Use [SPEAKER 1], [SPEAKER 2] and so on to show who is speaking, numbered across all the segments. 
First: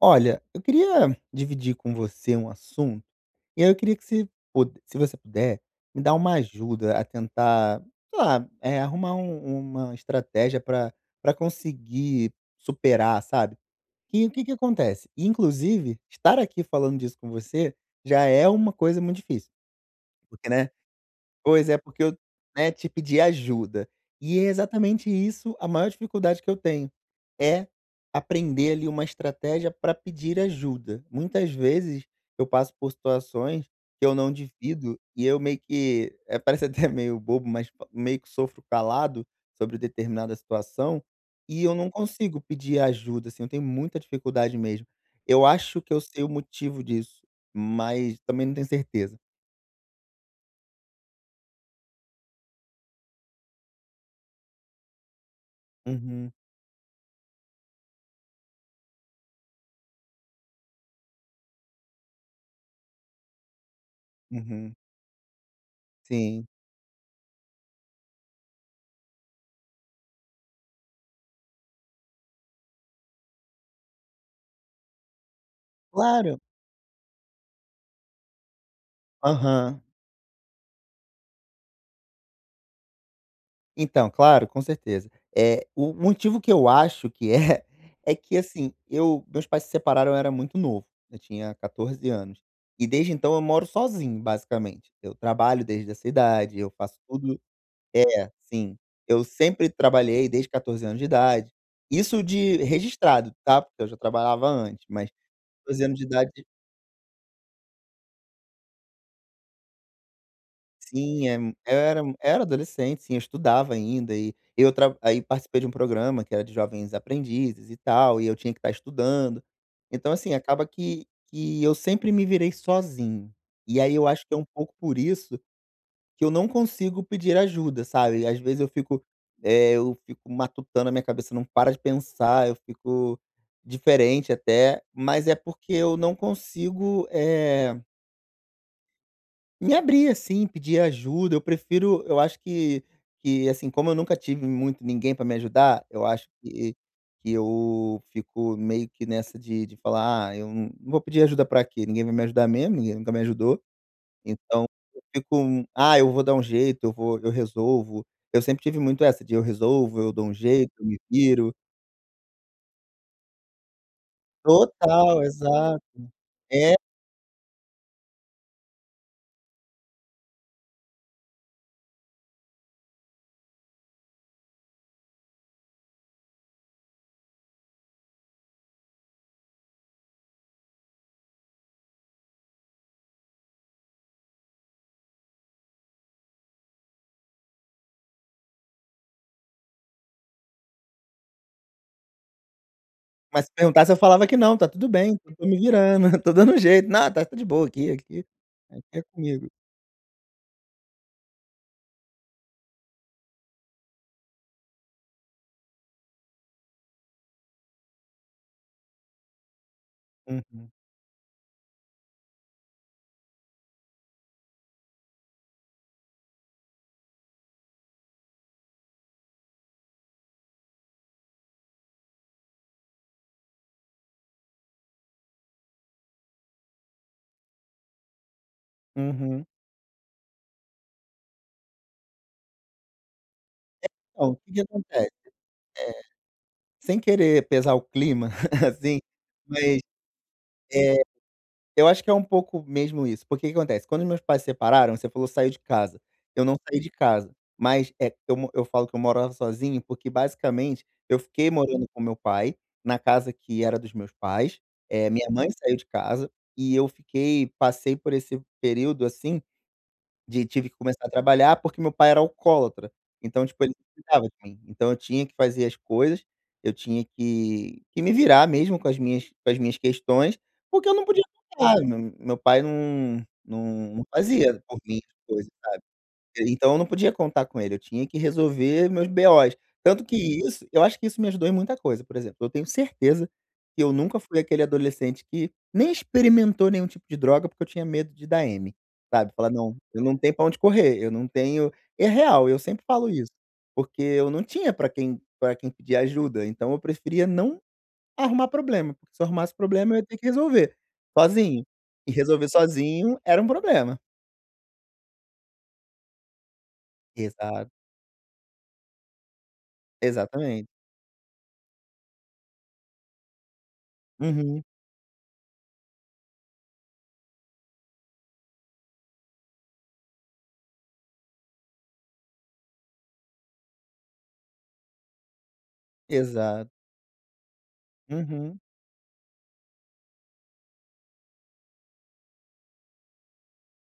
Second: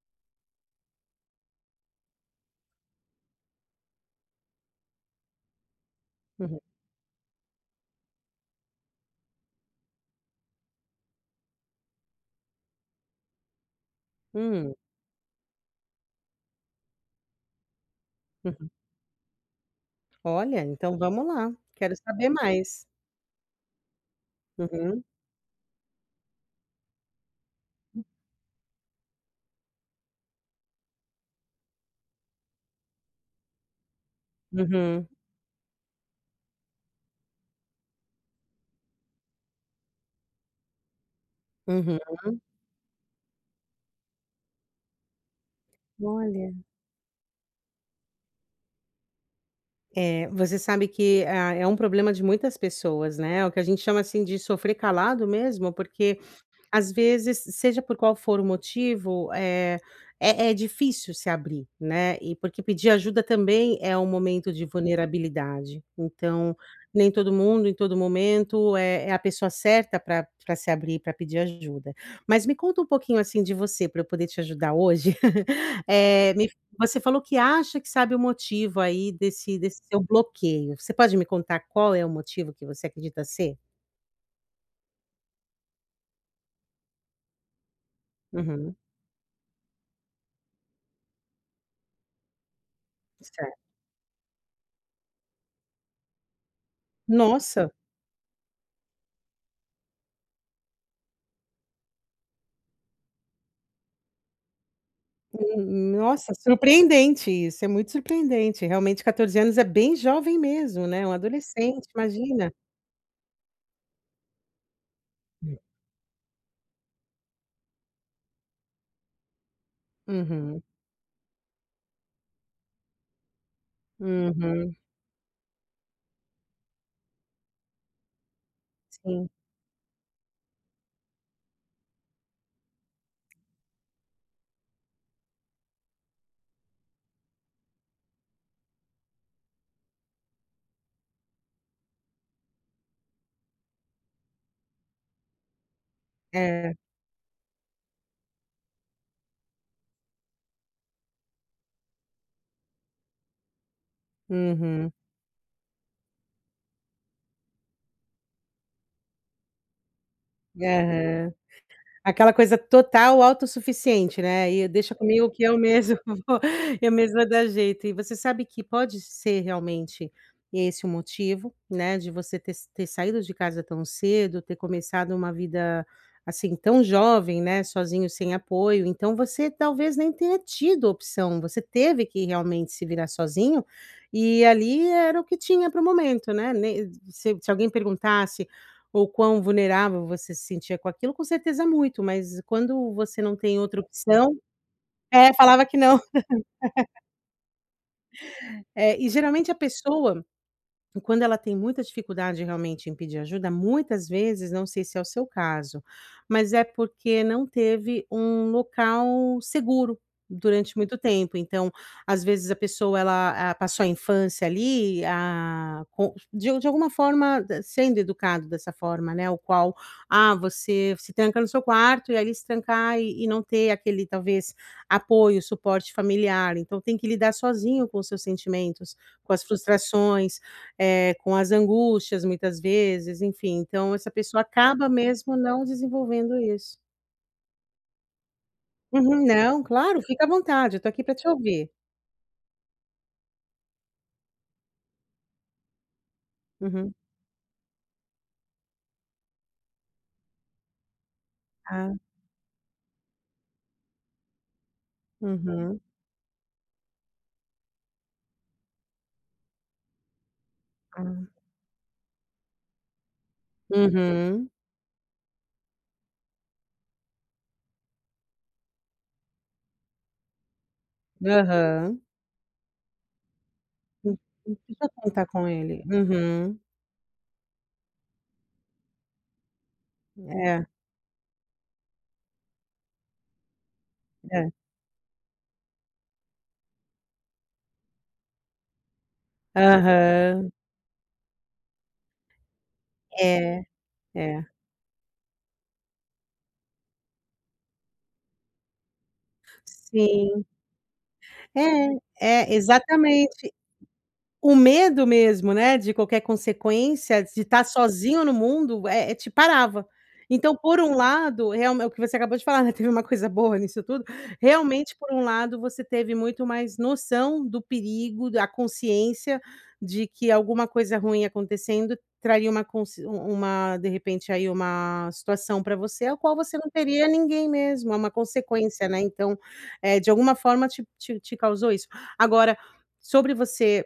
[SPEAKER 1] Olha, eu queria dividir com você um assunto, e aí eu queria que se você puder, me dar uma
[SPEAKER 2] Uhum.
[SPEAKER 1] ajuda a tentar, sei lá, arrumar uma estratégia para pra conseguir superar, sabe. Que o que que
[SPEAKER 2] Hum,
[SPEAKER 1] acontece? Inclusive, estar aqui falando disso com você já é
[SPEAKER 2] uhum.
[SPEAKER 1] uma coisa muito difícil, porque,
[SPEAKER 2] Olha,
[SPEAKER 1] né.
[SPEAKER 2] então vamos lá,
[SPEAKER 1] Pois é,
[SPEAKER 2] quero
[SPEAKER 1] porque eu,
[SPEAKER 2] saber
[SPEAKER 1] né,
[SPEAKER 2] mais.
[SPEAKER 1] te pedi ajuda. E é
[SPEAKER 2] Uhum,
[SPEAKER 1] exatamente isso a maior dificuldade que eu tenho, é aprender ali uma estratégia para pedir ajuda. Muitas vezes eu passo por situações que eu não divido
[SPEAKER 2] uhum,
[SPEAKER 1] e eu meio que, parece até meio bobo, mas fa meio que sofro calado sobre determinada situação, e eu não
[SPEAKER 2] uhum.
[SPEAKER 1] consigo pedir ajuda, assim, eu tenho muita dificuldade mesmo. Eu acho que eu sei o
[SPEAKER 2] Olha,
[SPEAKER 1] motivo disso, mas também não tenho certeza.
[SPEAKER 2] você sabe que, é um problema de muitas pessoas, né, é o que a gente chama, assim, de sofrer calado mesmo, porque
[SPEAKER 1] Uhum,
[SPEAKER 2] às vezes, seja por qual for o motivo, é difícil se abrir, né, e porque pedir ajuda também é um momento de
[SPEAKER 1] uhum,
[SPEAKER 2] vulnerabilidade.
[SPEAKER 1] sim.
[SPEAKER 2] Então, nem todo mundo, em todo momento, é a pessoa certa para pra se abrir, para pedir ajuda. Mas me conta um pouquinho, assim, de você, para eu poder te ajudar hoje. Eh,
[SPEAKER 1] Claro.
[SPEAKER 2] me Você falou que acha que sabe o motivo aí desse
[SPEAKER 1] Aham.
[SPEAKER 2] desse seu bloqueio. Você pode me contar qual é o motivo que você acredita ser?
[SPEAKER 1] Então, claro, com certeza. O motivo que eu acho que é, é que, assim,
[SPEAKER 2] Uhum,
[SPEAKER 1] eu meus pais se separaram, eu era muito novo, eu tinha 14 anos. E desde então eu moro
[SPEAKER 2] certo.
[SPEAKER 1] sozinho, basicamente. Eu trabalho desde essa idade, eu faço tudo.
[SPEAKER 2] Nossa!
[SPEAKER 1] É, sim. Eu sempre trabalhei desde 14 anos de idade. Isso de registrado, tá, porque eu já trabalhava antes, mas 14 anos de idade.
[SPEAKER 2] Nossa, surpreendente isso, é muito surpreendente. Realmente 14 anos é bem jovem mesmo, né, um
[SPEAKER 1] Sim, eu
[SPEAKER 2] adolescente,
[SPEAKER 1] era eu era
[SPEAKER 2] imagina.
[SPEAKER 1] adolescente, sim, eu estudava ainda e eu tra aí participei de um programa que era de jovens aprendizes e tal, e eu tinha que estar estudando. Então, assim,
[SPEAKER 2] Uhum,
[SPEAKER 1] acaba que eu sempre me virei sozinho. E aí eu acho que é um
[SPEAKER 2] uhum,
[SPEAKER 1] pouco por isso que eu não consigo pedir ajuda, sabe. Às vezes
[SPEAKER 2] sim,
[SPEAKER 1] eu fico matutando, a minha cabeça não para de pensar, eu fico diferente até, mas é porque eu não consigo, me abrir, assim, pedir ajuda, eu acho que, assim, como eu nunca tive muito ninguém para me ajudar, eu acho
[SPEAKER 2] é,
[SPEAKER 1] que eu fico meio que nessa de falar: "Ah, eu não vou pedir ajuda para quê? Ninguém vai me ajudar mesmo, ninguém nunca me ajudou". Então
[SPEAKER 2] uhum,
[SPEAKER 1] eu fico: "Ah, eu vou dar um jeito, eu resolvo". Eu sempre tive muito essa de eu resolvo, eu dou um jeito, eu me
[SPEAKER 2] aham.
[SPEAKER 1] viro.
[SPEAKER 2] Aquela coisa total autossuficiente, né, e deixa
[SPEAKER 1] Total,
[SPEAKER 2] comigo que eu
[SPEAKER 1] exato.
[SPEAKER 2] mesmo vou
[SPEAKER 1] É.
[SPEAKER 2] eu mesma dar jeito. E você sabe que pode ser realmente esse o motivo, né, de você ter saído de casa tão cedo, ter começado uma vida, assim, tão jovem, né, sozinho, sem apoio, então você talvez nem tenha tido opção, você teve que realmente se virar sozinho, e ali era o que tinha para o momento, né, nem se alguém perguntasse: ou quão vulnerável você se sentia com aquilo, com certeza muito, mas quando você não
[SPEAKER 1] Mas se
[SPEAKER 2] tem outra
[SPEAKER 1] perguntasse eu falava
[SPEAKER 2] opção
[SPEAKER 1] que não, tá tudo bem,
[SPEAKER 2] é,
[SPEAKER 1] eu tô me
[SPEAKER 2] falava que não.
[SPEAKER 1] virando, tô dando um jeito, não, tá de boa aqui, aqui
[SPEAKER 2] É,
[SPEAKER 1] é
[SPEAKER 2] e
[SPEAKER 1] comigo.
[SPEAKER 2] geralmente a pessoa. Quando ela tem muita dificuldade realmente em pedir ajuda, muitas vezes, não sei se é o seu caso, mas é porque não teve um local seguro
[SPEAKER 1] Uhum,
[SPEAKER 2] durante muito tempo. Então, às vezes a pessoa ela, passou a infância ali, com de alguma forma d sendo educado dessa forma, né, o qual, você se tranca no seu quarto e ali se trancar e não ter aquele talvez apoio, suporte familiar, então tem que lidar sozinho com os seus sentimentos, com as
[SPEAKER 1] uhum.
[SPEAKER 2] frustrações, com as angústias muitas vezes, enfim, então essa
[SPEAKER 1] Então, o
[SPEAKER 2] pessoa
[SPEAKER 1] que que
[SPEAKER 2] acaba
[SPEAKER 1] acontece,
[SPEAKER 2] mesmo não desenvolvendo isso.
[SPEAKER 1] sem querer pesar o clima, assim,
[SPEAKER 2] Uhum, não,
[SPEAKER 1] mas,
[SPEAKER 2] claro, fica à vontade, eu estou aqui
[SPEAKER 1] eh
[SPEAKER 2] para te ouvir.
[SPEAKER 1] eu acho que é um pouco mesmo isso, porque o que acontece, quando meus pais se separaram, você falou: "Saiu de casa", eu não saí de
[SPEAKER 2] Uhum.
[SPEAKER 1] casa, mas, eu falo que eu morava sozinho, porque basicamente eu fiquei morando
[SPEAKER 2] Ah,
[SPEAKER 1] com meu pai, na casa que era dos meus pais, minha mãe saiu
[SPEAKER 2] uhum,
[SPEAKER 1] de casa, e eu fiquei passei por esse período, assim, de tive que começar a
[SPEAKER 2] ah,
[SPEAKER 1] trabalhar, porque meu pai era alcoólatra, então, tipo, ele não cuidava de
[SPEAKER 2] uhum,
[SPEAKER 1] mim. Então eu tinha que fazer as coisas, eu tinha que me virar mesmo com as minhas questões, porque eu não podia contar, meu
[SPEAKER 2] aham.
[SPEAKER 1] meu pai não
[SPEAKER 2] Hum, hum.
[SPEAKER 1] fazia por
[SPEAKER 2] Precisa
[SPEAKER 1] mim as
[SPEAKER 2] contar com
[SPEAKER 1] coisas.
[SPEAKER 2] ele. Uhum.
[SPEAKER 1] Então eu não podia contar com ele, eu tinha que resolver meus BOs. Tanto que
[SPEAKER 2] É,
[SPEAKER 1] isso eu acho que isso me ajudou em muita coisa, por exemplo, eu tenho certeza que eu nunca fui
[SPEAKER 2] é.
[SPEAKER 1] aquele adolescente que nem experimentou nenhum tipo de droga, porque eu tinha medo de dar M, sabe. Falar: "Não, eu não tenho pra
[SPEAKER 2] Aham.
[SPEAKER 1] onde correr, eu não tenho" é real, eu sempre falo isso,
[SPEAKER 2] É,
[SPEAKER 1] porque eu não
[SPEAKER 2] é.
[SPEAKER 1] tinha pra quem pedir ajuda, então eu preferia não arrumar problema, porque se eu arrumasse problema eu ia ter que
[SPEAKER 2] Sim.
[SPEAKER 1] resolver sozinho,
[SPEAKER 2] É,
[SPEAKER 1] e resolver
[SPEAKER 2] é,
[SPEAKER 1] sozinho era um
[SPEAKER 2] exatamente.
[SPEAKER 1] problema.
[SPEAKER 2] O medo mesmo, né, de qualquer consequência, de estar
[SPEAKER 1] Exato,
[SPEAKER 2] sozinho no mundo, te parava. Então,
[SPEAKER 1] exatamente.
[SPEAKER 2] por um lado, realme o que você acabou de falar, né, teve uma coisa boa nisso tudo.
[SPEAKER 1] Uhum.
[SPEAKER 2] Realmente, por um lado, você teve muito mais noção do perigo, da consciência de que alguma coisa ruim acontecendo traria uma conse um uma, de repente, aí, uma situação pra você, a qual você não
[SPEAKER 1] Exato.
[SPEAKER 2] teria ninguém mesmo, é uma
[SPEAKER 1] Uhum,
[SPEAKER 2] consequência, né. Então, de alguma forma te causou isso. Agora, sobre você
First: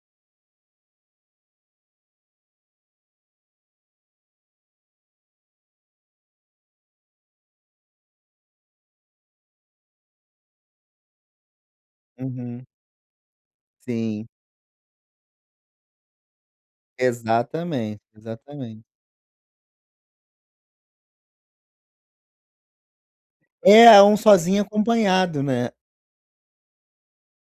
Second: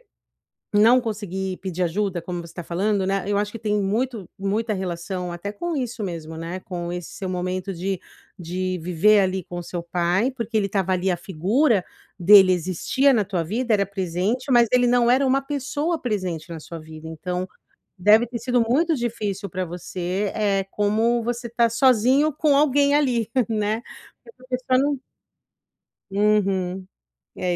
[SPEAKER 2] não conseguir pedir ajuda, como você está falando, né, eu acho que tem muito muita relação até com isso mesmo, né, com esse seu momento de viver ali com seu pai, porque ele estava ali, a figura dele
[SPEAKER 1] uhum.
[SPEAKER 2] existia na tua vida, era
[SPEAKER 1] Sim,
[SPEAKER 2] presente, mas ele não era uma pessoa presente na sua vida, então
[SPEAKER 1] exatamente,
[SPEAKER 2] deve ter sido
[SPEAKER 1] exatamente.
[SPEAKER 2] muito difícil para você, é como você tá sozinho com alguém ali, né,
[SPEAKER 1] É, um
[SPEAKER 2] porque a
[SPEAKER 1] sozinho
[SPEAKER 2] pessoa não.
[SPEAKER 1] acompanhado, né.
[SPEAKER 2] Uhum. É,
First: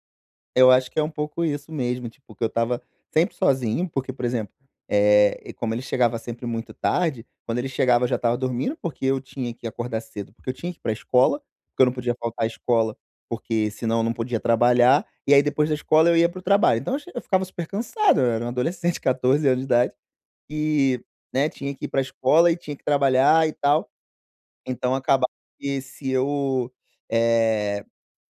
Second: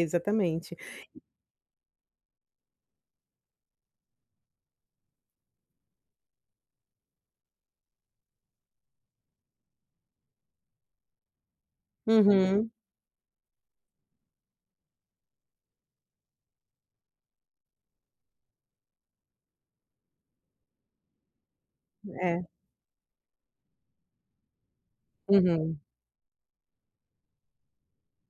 [SPEAKER 1] Eu
[SPEAKER 2] exatamente.
[SPEAKER 1] acho que é um pouco isso mesmo, tipo, que eu estava sempre sozinho, porque, por exemplo, e como ele chegava sempre muito tarde, quando ele chegava eu já estava dormindo, porque eu tinha que acordar cedo, porque eu tinha que ir pra escola, porque eu não podia faltar à
[SPEAKER 2] Uhum.
[SPEAKER 1] escola, porque senão eu não podia trabalhar, e aí depois da escola eu ia para o trabalho. Então eu ficava super cansado, eu era um adolescente, 14 anos de idade. E, né, tinha que ir para a
[SPEAKER 2] É.
[SPEAKER 1] escola e tinha que trabalhar e tal, então acabava
[SPEAKER 2] Uhum.
[SPEAKER 1] que se eu, eh,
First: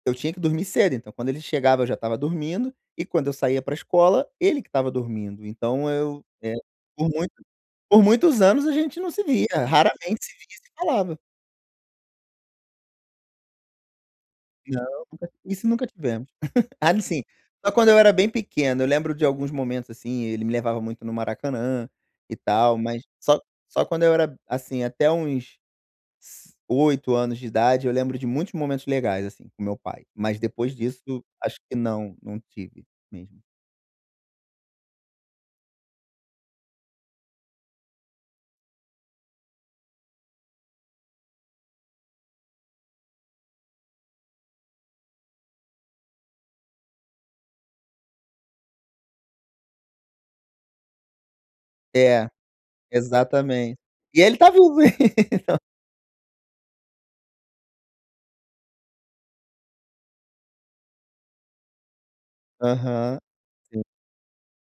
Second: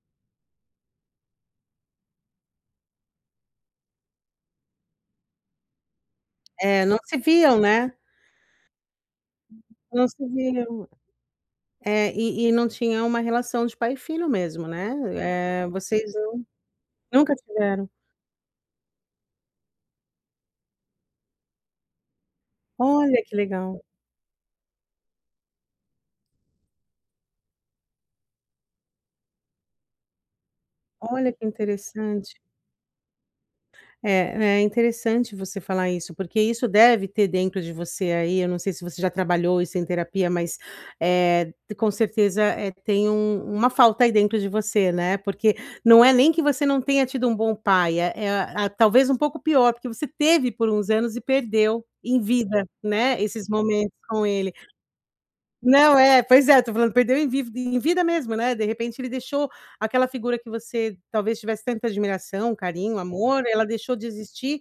[SPEAKER 1] eu tinha que dormir cedo, então quando ele chegava eu já estava dormindo, e quando eu saía para a escola, ele que estava dormindo, então
[SPEAKER 2] É, não
[SPEAKER 1] por
[SPEAKER 2] se
[SPEAKER 1] muito
[SPEAKER 2] viam, né.
[SPEAKER 1] por muitos anos a gente não se via,
[SPEAKER 2] Não
[SPEAKER 1] raramente
[SPEAKER 2] se
[SPEAKER 1] se via e se
[SPEAKER 2] viam.
[SPEAKER 1] falava.
[SPEAKER 2] É, e não tinha uma relação de pai e filho mesmo, né,
[SPEAKER 1] Não, nunca isso nunca
[SPEAKER 2] vocês
[SPEAKER 1] tivemos. Ah, sim,
[SPEAKER 2] nunca
[SPEAKER 1] só
[SPEAKER 2] tiveram?
[SPEAKER 1] quando eu era bem pequeno, eu lembro de alguns momentos, assim, ele me levava muito no Maracanã e tal, mas
[SPEAKER 2] Olha que
[SPEAKER 1] só
[SPEAKER 2] legal,
[SPEAKER 1] só quando eu era, assim, até uns S 8 anos de idade, eu lembro de muitos momentos legais, assim, com meu pai, mas depois disso,
[SPEAKER 2] olha que
[SPEAKER 1] acho que não, não
[SPEAKER 2] interessante.
[SPEAKER 1] tive mesmo.
[SPEAKER 2] É, é interessante você falar isso, porque isso deve ter dentro de você aí, eu não sei se você já trabalhou isso em terapia, mas, com certeza, tem uma falta aí dentro de você, né, porque não é nem que você não tenha tido um bom pai, é a talvez um pouco pior, porque você teve por uns anos e perdeu em
[SPEAKER 1] É,
[SPEAKER 2] vida, né, esses
[SPEAKER 1] exatamente.
[SPEAKER 2] momentos
[SPEAKER 1] E
[SPEAKER 2] com
[SPEAKER 1] ele
[SPEAKER 2] ele.
[SPEAKER 1] tá vivo, hein?
[SPEAKER 2] Não, é, pois é, eu tô falando, perdeu em viv em vida mesmo, né, de repente ele deixou aquela figura que você talvez tivesse tanta admiração, carinho,
[SPEAKER 1] Aham,
[SPEAKER 2] amor, ela
[SPEAKER 1] sim.
[SPEAKER 2] deixou de existir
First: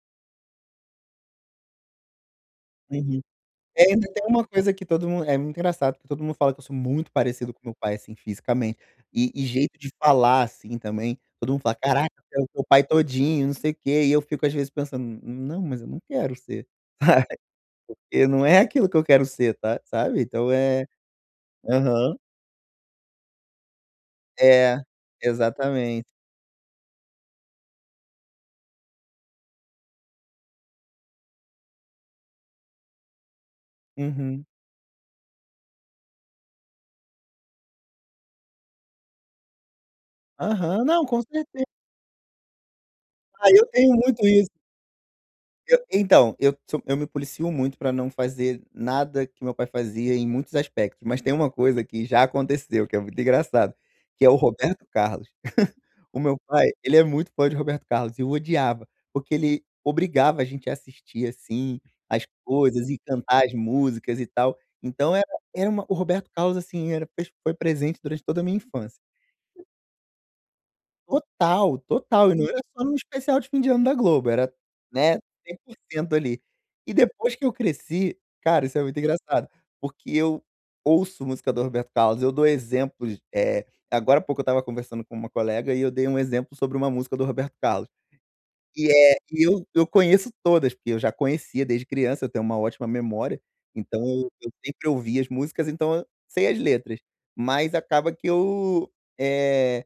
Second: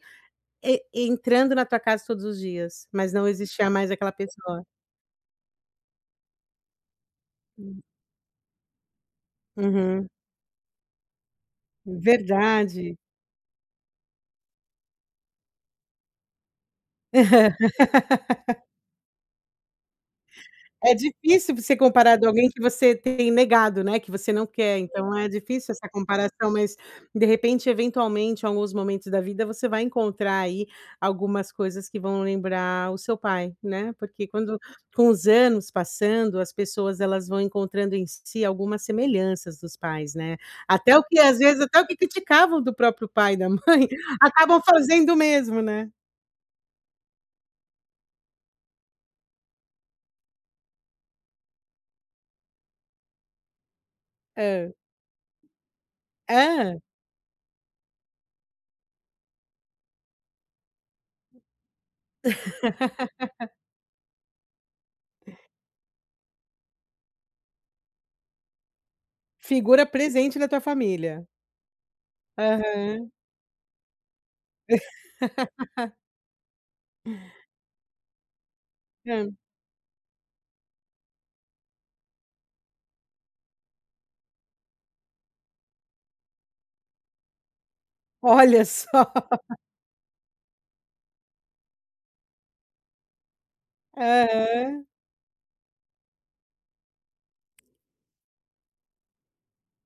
[SPEAKER 2] e entrando na tua casa todos os dias, mas
[SPEAKER 1] Uhum.
[SPEAKER 2] não existia
[SPEAKER 1] É,
[SPEAKER 2] mais
[SPEAKER 1] ainda
[SPEAKER 2] aquela
[SPEAKER 1] tem uma
[SPEAKER 2] pessoa.
[SPEAKER 1] coisa que todo mundo é muito engraçado, que todo mundo fala que eu sou muito parecido com meu pai, assim, fisicamente, e jeito de
[SPEAKER 2] Uhum.
[SPEAKER 1] falar, assim, também, todo mundo fala: "Caraca, você é o teu pai
[SPEAKER 2] Verdade.
[SPEAKER 1] todinho, não sei o quê", e eu fico às vezes pensando: "Não, mas eu não quero ser", sabe, não é aquilo que eu quero ser, tá, sabe, então é.
[SPEAKER 2] É difícil você comparar
[SPEAKER 1] Aham.
[SPEAKER 2] de alguém que você tem negado, né, que você não quer,
[SPEAKER 1] É,
[SPEAKER 2] então é difícil essa
[SPEAKER 1] exatamente.
[SPEAKER 2] comparação, mas de repente, eventualmente, em alguns momentos da vida, você vai encontrar aí algumas coisas que vão lembrar o seu pai, né, porque
[SPEAKER 1] Uhum.
[SPEAKER 2] quando com os anos passando, as pessoas elas vão encontrando em si algumas semelhanças dos pais, né,
[SPEAKER 1] Aham.
[SPEAKER 2] até o
[SPEAKER 1] Não,
[SPEAKER 2] que
[SPEAKER 1] com
[SPEAKER 2] às vezes,
[SPEAKER 1] certeza.
[SPEAKER 2] até o que criticavam do próprio pai e da
[SPEAKER 1] Ah, eu
[SPEAKER 2] mãe,
[SPEAKER 1] tenho muito isso.
[SPEAKER 2] acabam fazendo o mesmo,
[SPEAKER 1] Eu
[SPEAKER 2] né.
[SPEAKER 1] então, eu sou eu me policio muito pra não fazer nada que meu pai fazia em muitos aspectos, mas tem uma coisa que já aconteceu, que é muito engraçado, que é o
[SPEAKER 2] Hã.
[SPEAKER 1] Roberto Carlos. O meu pai,
[SPEAKER 2] Hã.
[SPEAKER 1] ele é muito fã de Roberto Carlos e eu odiava, porque ele obrigava a gente a assistir, assim, as coisas e cantar as músicas e tal. Então era era uma o Roberto Carlos, assim, era foi presente durante toda a minha infância.
[SPEAKER 2] Figura presente da tua família.
[SPEAKER 1] Total, total. E não era só no
[SPEAKER 2] Aham.
[SPEAKER 1] especial de fim de ano da Globo, era, né, 100% ali. E depois que eu cresci, cara, isso é muito
[SPEAKER 2] Hã.
[SPEAKER 1] engraçado, porque eu ouço música do Roberto Carlos, eu dou exemplos, agora há pouco eu estava conversando com uma colega e eu dei um exemplo sobre uma música do Roberto Carlos.
[SPEAKER 2] Olha
[SPEAKER 1] E,
[SPEAKER 2] só.
[SPEAKER 1] eh, e eu eu conheço todas, porque eu já conhecia desde criança, eu tenho uma ótima memória, então eu
[SPEAKER 2] Aham.
[SPEAKER 1] sempre ouvi as músicas, então eu sei as letras. Mas acaba que eu, eh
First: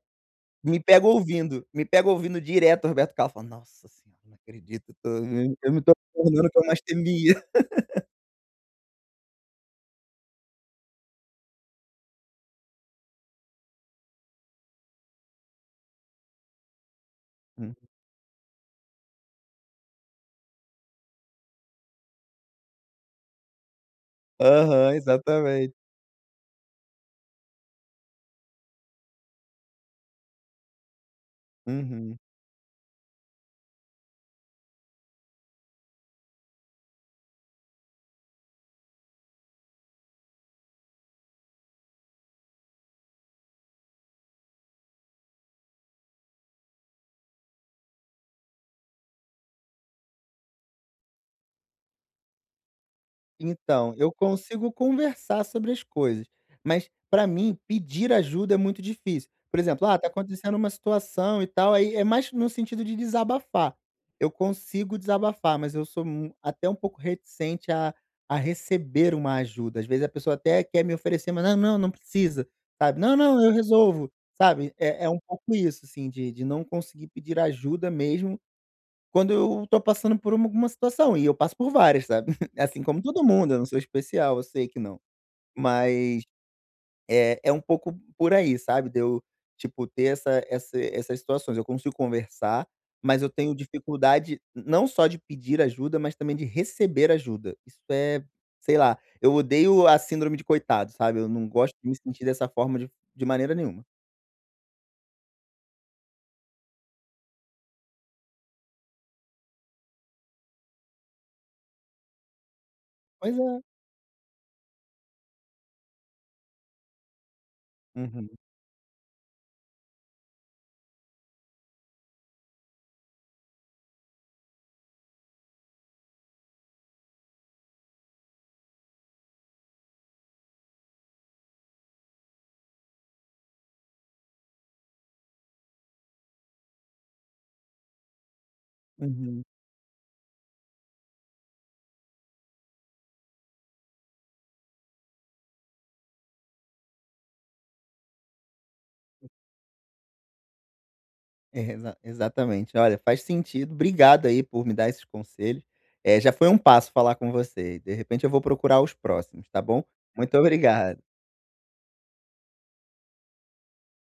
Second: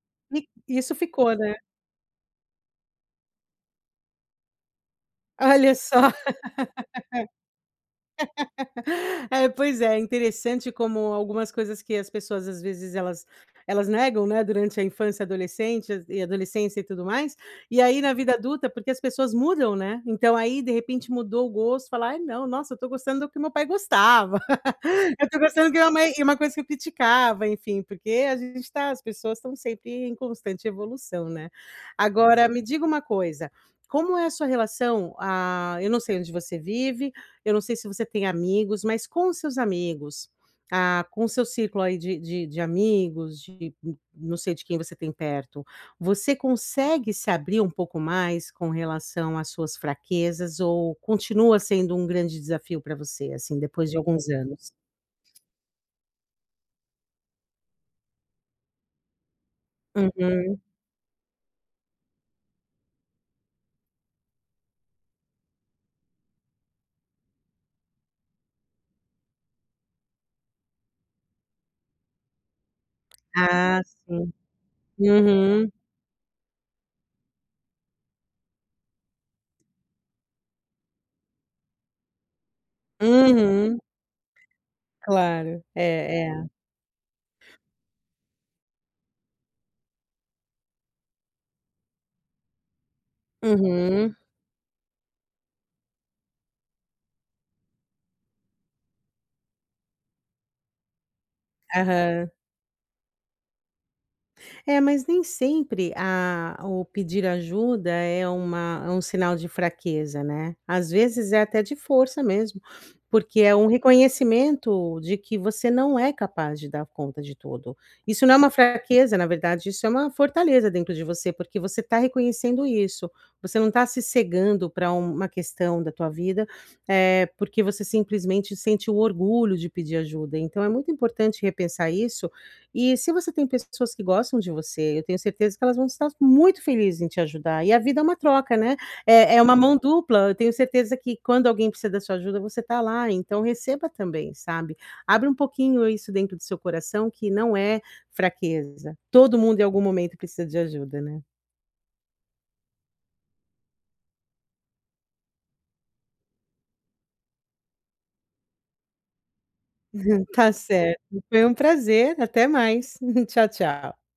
[SPEAKER 2] E
[SPEAKER 1] me
[SPEAKER 2] isso
[SPEAKER 1] pega
[SPEAKER 2] ficou, né.
[SPEAKER 1] ouvindo, me pega ouvindo direto o Roberto Carlos, falo: "Nossa senhora, não acredito, eu
[SPEAKER 2] Olha
[SPEAKER 1] me tô
[SPEAKER 2] só.
[SPEAKER 1] tornando o que eu mais temia".
[SPEAKER 2] É, pois é, interessante como algumas coisas que as pessoas, às vezes, elas negam, né, durante a infância, adolescente e adolescência e tudo mais,
[SPEAKER 1] Hum.
[SPEAKER 2] e aí na vida adulta, porque as pessoas mudam, né. Então aí, de repente, mudou o gosto, falar, "Ai não, nossa, eu estou gostando do que meu pai gostava".
[SPEAKER 1] Aham,
[SPEAKER 2] Eu tô gostando
[SPEAKER 1] exatamente.
[SPEAKER 2] que é uma e uma coisa que eu criticava, enfim, porque a gente tá as pessoas estão sempre em constante evolução, né.
[SPEAKER 1] Uhum.
[SPEAKER 2] Agora me diga uma coisa, como é a sua relação, eu não sei onde você vive, eu não sei se você tem amigos, mas com os seus amigos, com o seu círculo aí de amigos, de não sei de quem você tem perto, você consegue se abrir um pouco mais com relação às suas fraquezas ou continua sendo um grande desafio para você, assim, depois
[SPEAKER 1] Então,
[SPEAKER 2] de
[SPEAKER 1] eu
[SPEAKER 2] alguns
[SPEAKER 1] consigo
[SPEAKER 2] anos?
[SPEAKER 1] conversar sobre as coisas, mas pra mim pedir ajuda é muito difícil. Por exemplo, ah, tá acontecendo
[SPEAKER 2] Uhum.
[SPEAKER 1] uma situação e tal, aí é mais no sentido de desabafar. Eu consigo desabafar, mas eu sou mu até um pouco reticente a receber uma ajuda. Às vezes a pessoa até quer me oferecer, mas: "Não, não, não precisa", sabe. "Não, não, eu
[SPEAKER 2] Ah,
[SPEAKER 1] resolvo",
[SPEAKER 2] sim.
[SPEAKER 1] sabe. É um pouco
[SPEAKER 2] Uhum.
[SPEAKER 1] isso, assim, de não conseguir pedir ajuda mesmo quando eu tô passando por alguma situação, e eu passo por várias, sabe. Assim como todo mundo, eu não
[SPEAKER 2] Uhum.
[SPEAKER 1] sou especial, eu sei que não.
[SPEAKER 2] Claro.
[SPEAKER 1] Mas
[SPEAKER 2] É, é.
[SPEAKER 1] é um pouco por aí, sabe, de eu, tipo, ter essas situações. Eu consigo conversar, mas eu tenho
[SPEAKER 2] Uhum.
[SPEAKER 1] dificuldade não só de pedir ajuda, mas também de receber ajuda. Isso é, sei lá, eu odeio a síndrome de coitado, sabe, eu não gosto de me sentir
[SPEAKER 2] Aham.
[SPEAKER 1] dessa forma de maneira nenhuma.
[SPEAKER 2] É, mas nem sempre a o pedir ajuda é uma é um sinal de fraqueza, né. Às vezes é até de força mesmo,
[SPEAKER 1] Pois
[SPEAKER 2] porque é
[SPEAKER 1] é.
[SPEAKER 2] um reconhecimento de que você não é capaz de dar conta de tudo. Isso
[SPEAKER 1] Uhum,
[SPEAKER 2] não é uma fraqueza, na verdade, isso é uma fortaleza dentro de você, porque você está reconhecendo isso. Você não está se cegando para uma questão da tua vida, é porque você simplesmente sente o orgulho de pedir ajuda. Então é muito importante repensar isso e se você tem pessoas que gostam de você, eu tenho certeza que elas vão estar muito felizes em te ajudar. E a vida é uma troca, né, é
[SPEAKER 1] uhum.
[SPEAKER 2] uma mão dupla. Eu tenho certeza que quando alguém precisa da sua ajuda, você está lá, então receba também, sabe. Abre um pouquinho isso dentro do seu coração, que não é fraqueza. Todo mundo em algum momento precisa de ajuda, né.
[SPEAKER 1] É, exatamente. Olha, faz sentido. Obrigado aí por me dar esses conselhos. Já foi um passo falar com você. De repente eu vou procurar os próximos, tá bom? Muito
[SPEAKER 2] Tá certo,
[SPEAKER 1] obrigado.
[SPEAKER 2] foi um prazer, até mais. Tchau, tchau.